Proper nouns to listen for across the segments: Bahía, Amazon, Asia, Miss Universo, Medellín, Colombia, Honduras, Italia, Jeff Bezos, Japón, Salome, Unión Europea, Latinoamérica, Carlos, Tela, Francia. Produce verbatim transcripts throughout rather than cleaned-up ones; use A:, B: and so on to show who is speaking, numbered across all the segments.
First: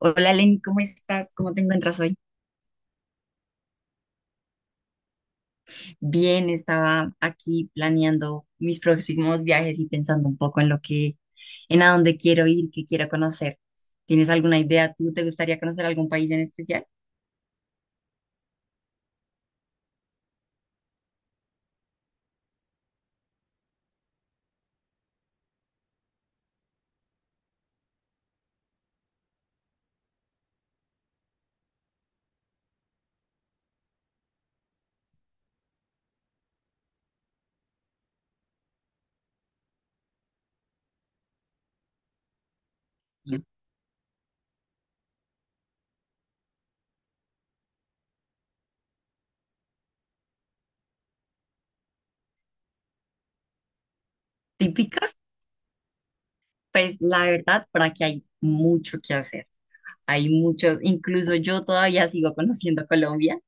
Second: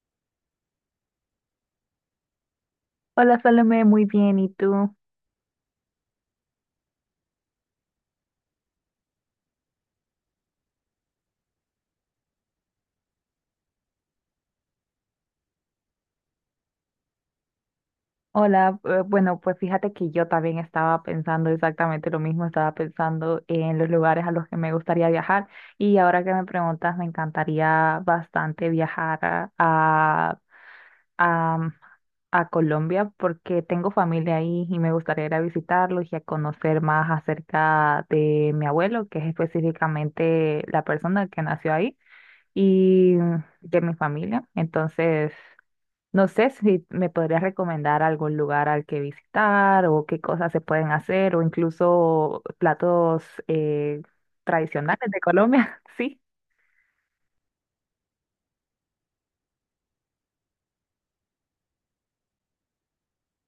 A: Hola Lenny, ¿cómo estás? ¿Cómo te encuentras hoy?
B: Hola, Salome, muy bien. ¿Y tú?
A: Bien, estaba aquí planeando mis próximos viajes y pensando un poco en lo que, en a dónde quiero ir, qué quiero conocer. ¿Tienes alguna idea? ¿Tú te gustaría conocer algún país en especial?
B: Hola, eh, bueno, pues fíjate que yo también estaba pensando exactamente lo mismo. Estaba pensando en los lugares a los que me gustaría viajar y ahora que me preguntas, me encantaría bastante viajar a, a, a- a Colombia porque tengo familia ahí y me gustaría ir a visitarlos y a conocer más acerca de mi abuelo, que es específicamente la persona que nació ahí y de mi familia. Entonces, no sé si me podrías recomendar algún lugar al que visitar o qué cosas se pueden hacer, o incluso platos eh, tradicionales
A: Típicas.
B: de Colombia. Sí.
A: Pues la verdad, por aquí hay mucho que hacer. Hay muchos, incluso yo todavía sigo conociendo Colombia.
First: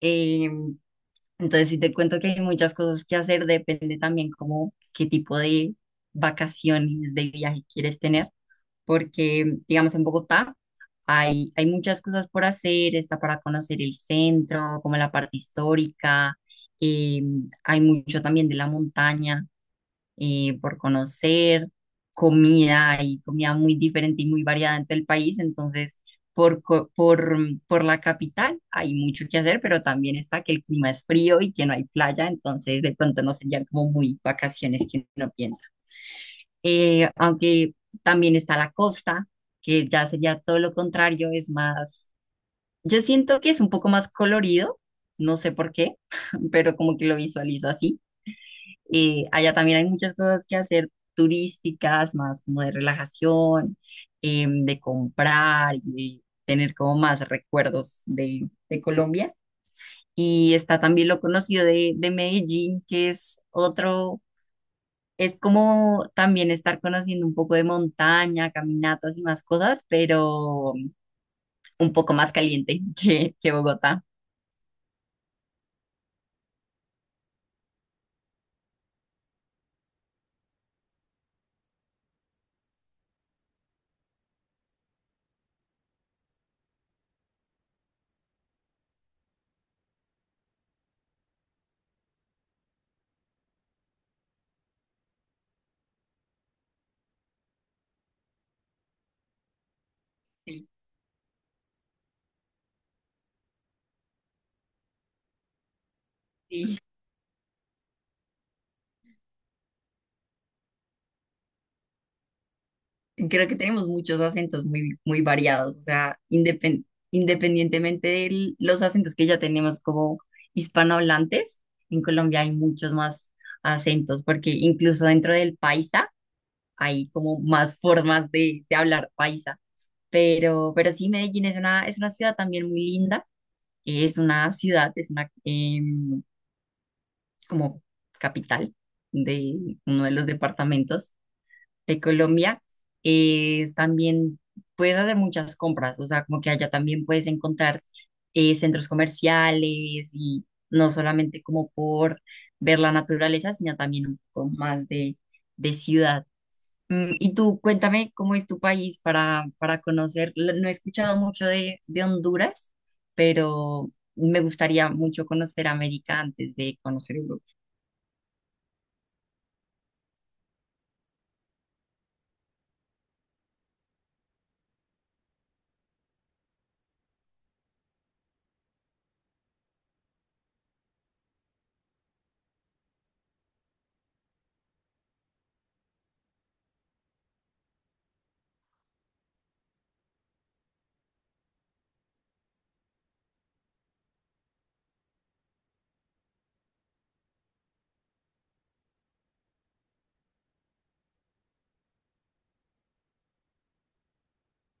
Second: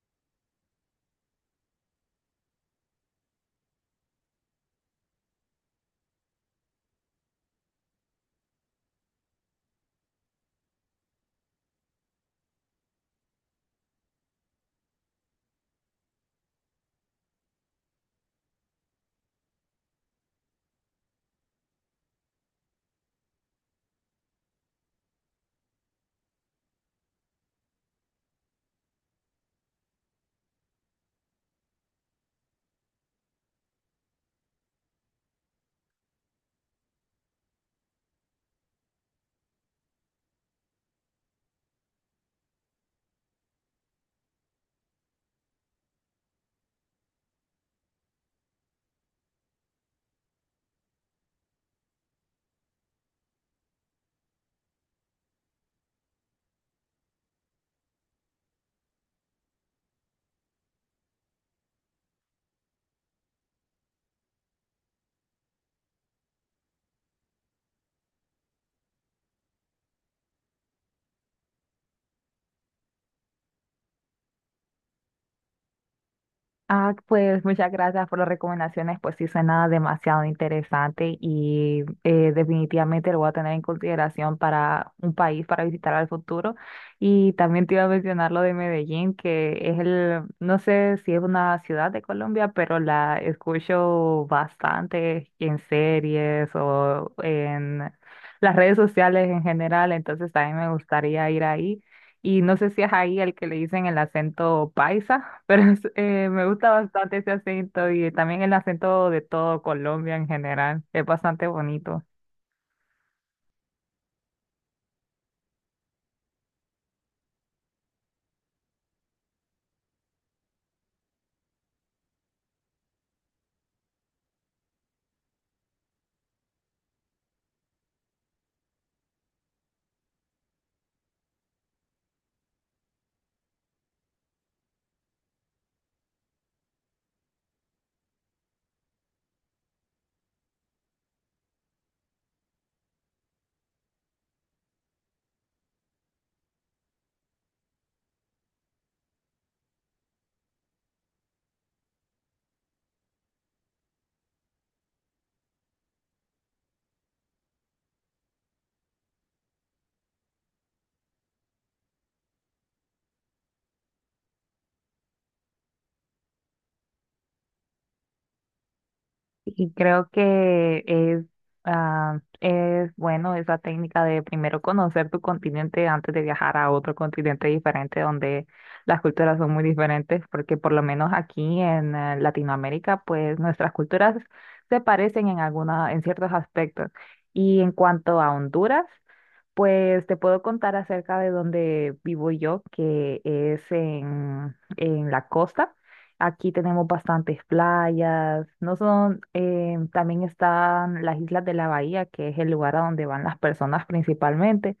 A: Eh, entonces, si te cuento que hay muchas cosas que hacer, depende también como qué tipo de vacaciones, de viaje quieres tener porque, digamos, en Bogotá hay, hay muchas cosas por hacer, está para conocer el centro, como la parte histórica, eh, hay mucho también de la montaña eh, por conocer, comida, hay comida muy diferente y muy variada en todo el país, entonces por, co- por, por la capital hay mucho que hacer, pero también está que el clima es frío y que no hay playa, entonces de pronto no serían como muy vacaciones que uno piensa, eh, aunque también está la costa, que ya sería todo lo contrario, es más, yo siento que es un poco más colorido, no sé por qué, pero como que lo visualizo así. Eh, allá también hay muchas cosas que hacer turísticas, más como de relajación, em, de comprar y tener como más recuerdos de, de Colombia. Y está también lo conocido de, de Medellín, que es otro, es como también estar conociendo un poco de montaña, caminatas y más cosas, pero un poco más caliente que, que Bogotá.
B: Ah, pues muchas gracias por las recomendaciones, pues sí, suena demasiado interesante y eh, definitivamente lo voy a tener en consideración para un país para visitar al futuro. Y también te iba a mencionar lo de Medellín, que es el, no sé si es una ciudad de Colombia, pero la escucho bastante en series o en las redes sociales en general, entonces también
A: Sí,
B: me gustaría ir ahí. Y no sé si es ahí el que le dicen el acento paisa, pero es- eh, me gusta
A: sí.
B: bastante ese acento y también el acento de todo Colombia en general. Es bastante bonito.
A: Creo que tenemos muchos acentos muy, muy variados, o sea, indepen- independientemente de los acentos que ya tenemos como hispanohablantes, en Colombia hay muchos más acentos, porque incluso dentro del paisa hay como más formas de, de hablar paisa. Pero, pero sí, Medellín es una, es una ciudad también muy linda. Es una ciudad, es una em, como capital de uno de los departamentos de Colombia. Es también puedes hacer muchas compras, o sea, como que allá también puedes encontrar eh, centros comerciales y no solamente como por ver la naturaleza, sino también un poco más de, de ciudad. Mm, y tú, cuéntame cómo es tu país para, para conocer. L- No he escuchado mucho de, de Honduras, pero me gustaría mucho conocer América antes de conocer Europa.
B: Y creo que es, ah, es bueno esa técnica de primero conocer tu continente antes de viajar a otro continente diferente donde las culturas son muy diferentes, porque por lo menos aquí en eh, Latinoamérica, pues nuestras culturas se parecen en alguna, en ciertos aspectos. Y en cuanto a Honduras, pues te puedo contar acerca de donde vivo yo, que es en, en la costa. Aquí tenemos bastantes playas. No son, eh, también están las islas de la Bahía, que es el lugar a donde van las personas principalmente.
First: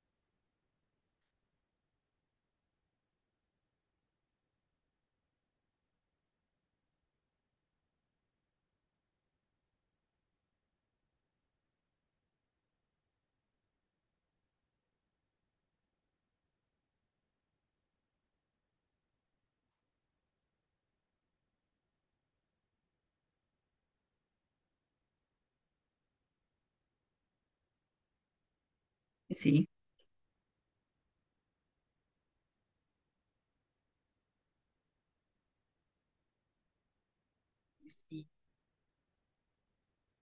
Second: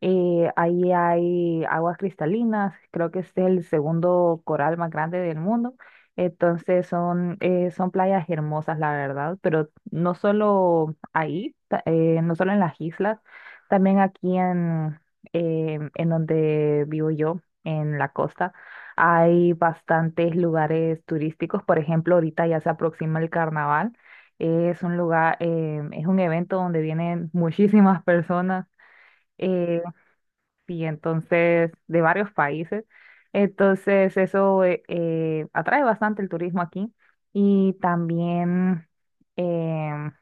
B: Eh, ahí hay aguas cristalinas, creo que este es el segundo coral más grande del mundo. Entonces son, eh, son playas hermosas, la verdad, pero no solo ahí, ta- eh, no solo en las islas, también aquí en, eh, en donde vivo yo, en la costa, hay bastantes lugares turísticos. Por ejemplo, ahorita ya se aproxima el carnaval. Es un lugar, eh, es un evento donde vienen muchísimas personas
A: Sí,
B: y entonces de varios países. Entonces eso eh, eh, atrae bastante el turismo aquí y
A: sí,
B: también, em,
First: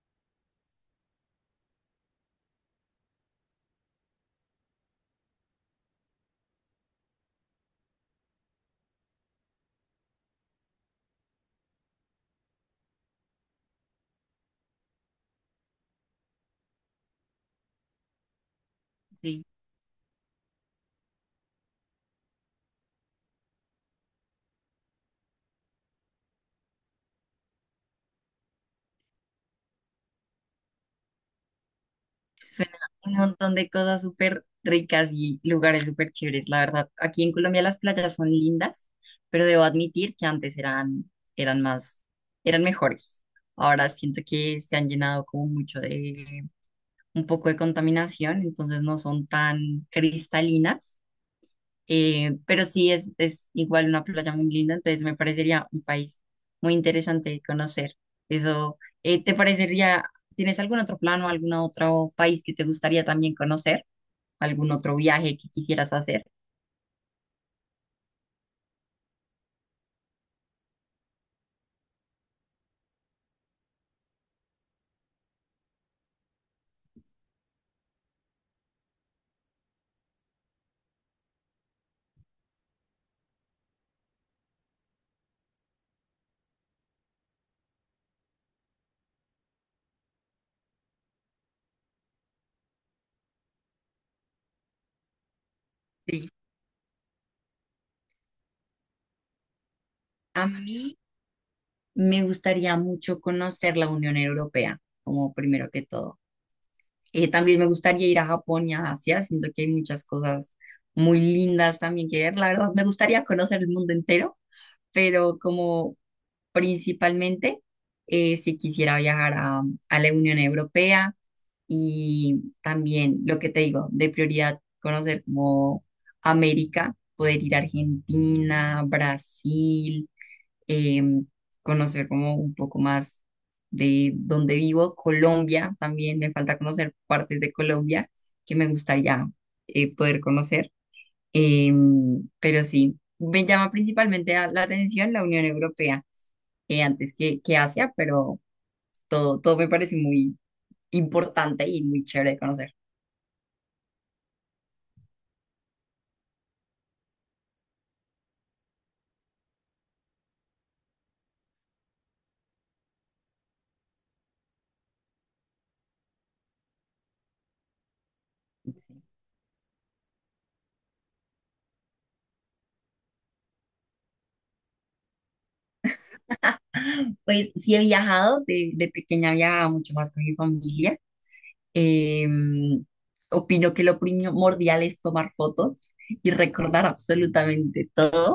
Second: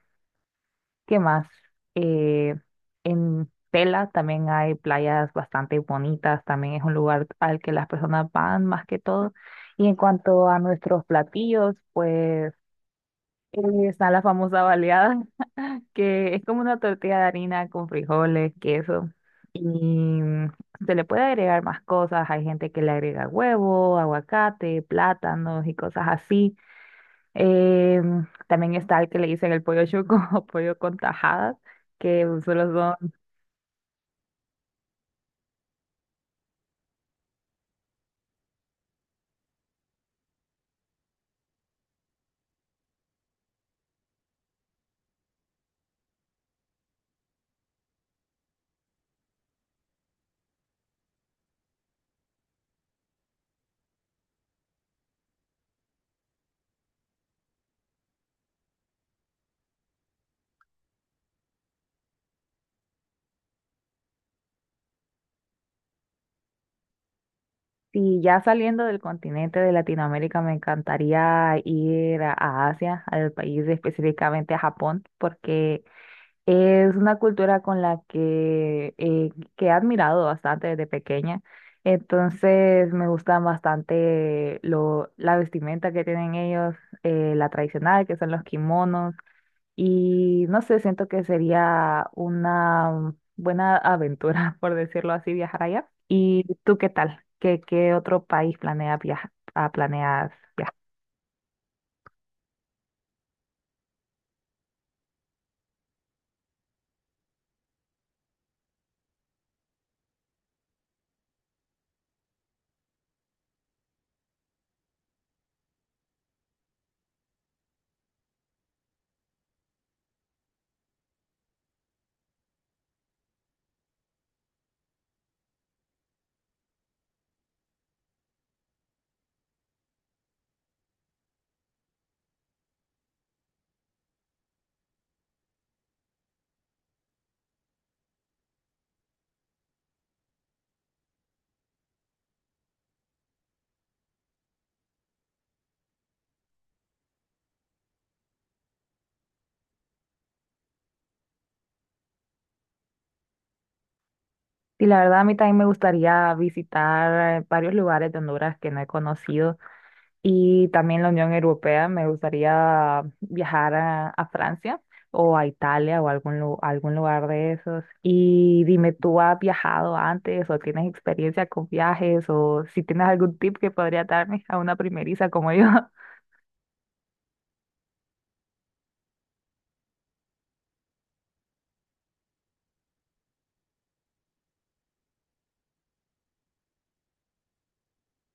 B: ¿qué más? Eh, en Tela también hay playas bastante bonitas, también es un lugar al que las personas van más que todo. Y en cuanto a nuestros platillos, pues eh, está la famosa baleada, que es como una tortilla de harina con frijoles, queso,
A: sí.
B: y se le puede agregar más cosas. Hay gente que le agrega huevo, aguacate, plátanos y cosas así. Em, también está el que le dicen el pollo chuco o pollo con tajadas, que solo
A: Suena
B: son...
A: un montón de cosas súper ricas y lugares súper chéveres, la verdad. Aquí en Colombia las playas son lindas, pero debo admitir que antes eran, eran más, eran mejores. Ahora siento que se han llenado como mucho de un poco de contaminación, entonces no son tan cristalinas, eh, pero sí es, es igual una playa muy linda, entonces me parecería un país muy interesante de conocer. Eso, eh, ¿te parecería, tienes algún otro plan o algún otro país que te gustaría también conocer? ¿Algún otro viaje que quisieras hacer?
B: Y ya saliendo del continente de Latinoamérica, me encantaría ir a a Asia, al país específicamente a Japón, porque es una cultura con la que, eh, que he admirado bastante desde pequeña. Entonces me gustan bastante lo, la vestimenta que tienen ellos, eh, la tradicional, que son los kimonos. Y no sé, siento que sería una buena aventura, por decirlo así, viajar allá.
A: Sí.
B: ¿Y tú qué tal? ¿Qué, qué otro país planeas viajar? planeas
A: A
B: viajar?
A: mí me gustaría mucho conocer la Unión Europea, como primero que todo. Eh, también me gustaría ir a Japón y a Asia, siento que hay muchas cosas muy lindas también que ver. La verdad, me gustaría conocer el mundo entero, pero como principalmente, eh, si quisiera viajar a, a la Unión Europea, y también lo que te digo, de prioridad, conocer como América, poder ir a Argentina, Brasil, em, conocer como un poco más de donde vivo, Colombia. También me falta conocer partes de Colombia que me gustaría eh, poder conocer. Em, pero sí, me llama principalmente a- la atención la Unión Europea eh, antes que, que Asia, pero todo, todo me parece muy importante y muy chévere de conocer.
B: Y la verdad, a mí también me gustaría visitar eh, varios lugares de Honduras que no he conocido. Y también la Unión Europea. Me gustaría viajar a, a Francia o a Italia o a algún, lu- algún lugar de esos. Y dime, ¿tú has viajado antes o tienes experiencia con viajes, o si tienes algún tip que podría darme a una primeriza como yo?
A: Pues sí he viajado, de, de pequeña viajaba mucho más con mi familia. Em, Opino que lo primordial es tomar fotos y recordar absolutamente todo,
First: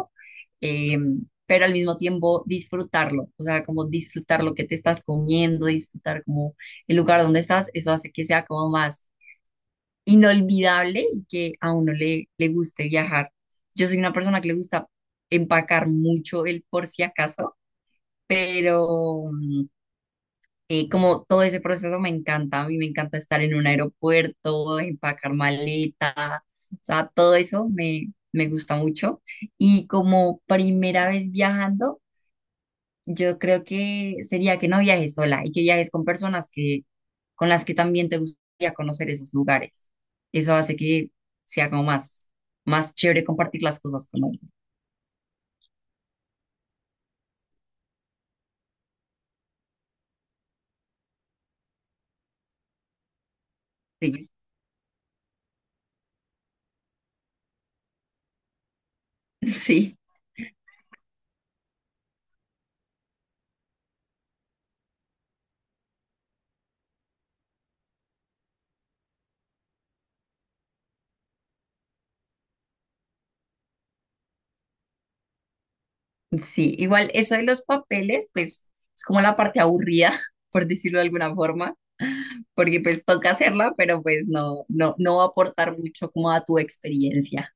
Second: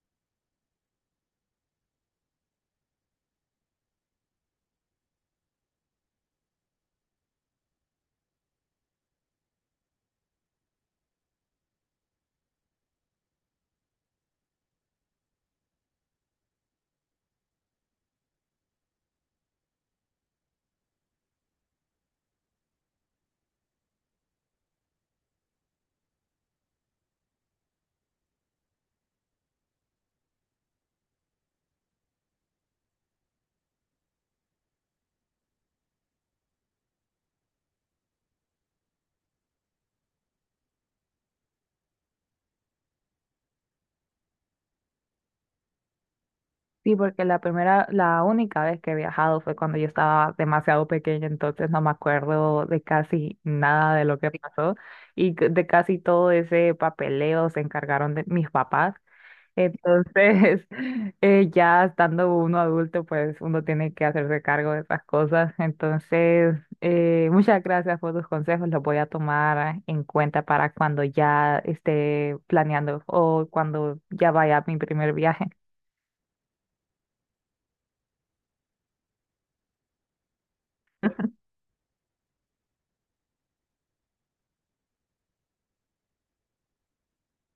A: em, pero al mismo tiempo disfrutarlo, o sea, como disfrutar lo que te estás comiendo, disfrutar como el lugar donde estás, eso hace que sea como más inolvidable y que a uno le, le guste viajar. Yo soy una persona que le gusta empacar mucho el por si acaso, pero... mm, y como todo ese proceso me encanta, a mí me encanta estar en un aeropuerto, empacar maleta, o sea, todo eso me, me gusta mucho. Y como primera vez viajando, yo creo que sería que no viajes sola y que viajes con personas que, con las que también te gustaría conocer esos lugares. Eso hace que sea como más, más chévere compartir las cosas con alguien.
B: Sí, porque la primera, la única vez que he viajado fue cuando yo estaba demasiado pequeña, entonces no me acuerdo de casi nada de lo que
A: Sí,
B: pasó y c- de casi todo ese papeleo se encargaron de mis papás.
A: sí,
B: Entonces, eh, ya estando uno adulto, pues uno tiene que hacerse cargo de esas cosas. Entonces, eh, muchas gracias por tus consejos, los voy a tomar en cuenta para cuando ya esté planeando o cuando ya vaya a mi primer viaje.
A: sí. Igual eso de los papeles, pues es como la parte aburrida, por decirlo de alguna forma porque pues toca hacerla, pero pues no, no, no va a aportar mucho como a tu experiencia.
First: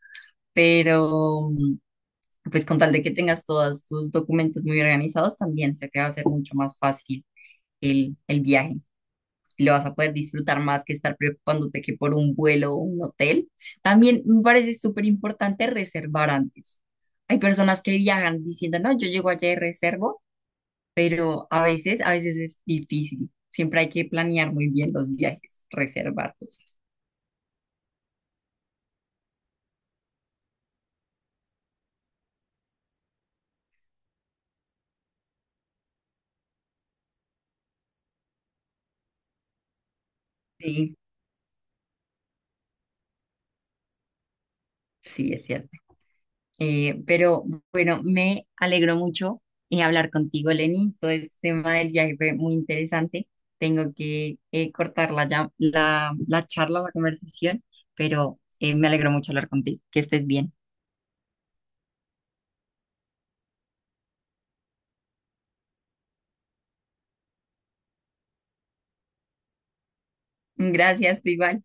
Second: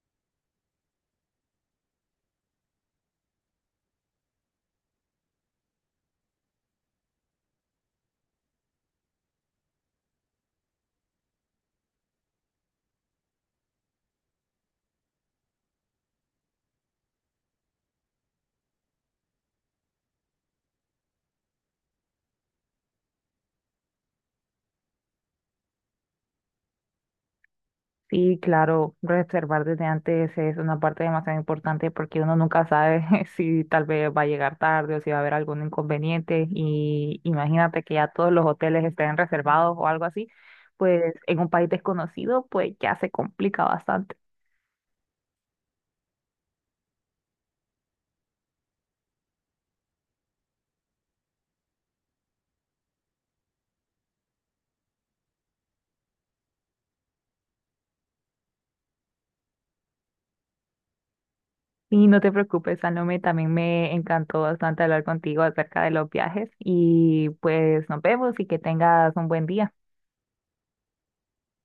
A: Pero mm, pues con tal de que tengas todos tus documentos muy organizados, también se te va a hacer mucho más fácil el, el viaje. Lo vas a poder disfrutar más que estar preocupándote que por un vuelo o un hotel. También me parece súper importante reservar antes. Hay personas que viajan diciendo, no, yo llego allá y reservo, pero a veces, a veces es difícil. Siempre hay que planear muy bien los viajes, reservar cosas.
B: Sí, claro, reservar desde antes es una parte demasiado importante porque uno nunca sabe si tal vez va a llegar tarde o si va a haber algún inconveniente, y imagínate que ya todos los hoteles estén reservados o algo así,
A: Sí,
B: pues en un país desconocido pues ya se complica bastante.
A: sí, es cierto. Eh, pero bueno, me alegró mucho eh, hablar contigo, Lenny. Todo este tema del viaje fue muy interesante. Tengo que eh, cortar la, llam- la, la charla, la conversación, pero eh, me alegró mucho hablar contigo. Que estés bien.
B: Y no te preocupes, Salome, también me encantó bastante hablar contigo acerca de los viajes y pues nos vemos y que tengas un buen día.
A: Gracias, tú igual.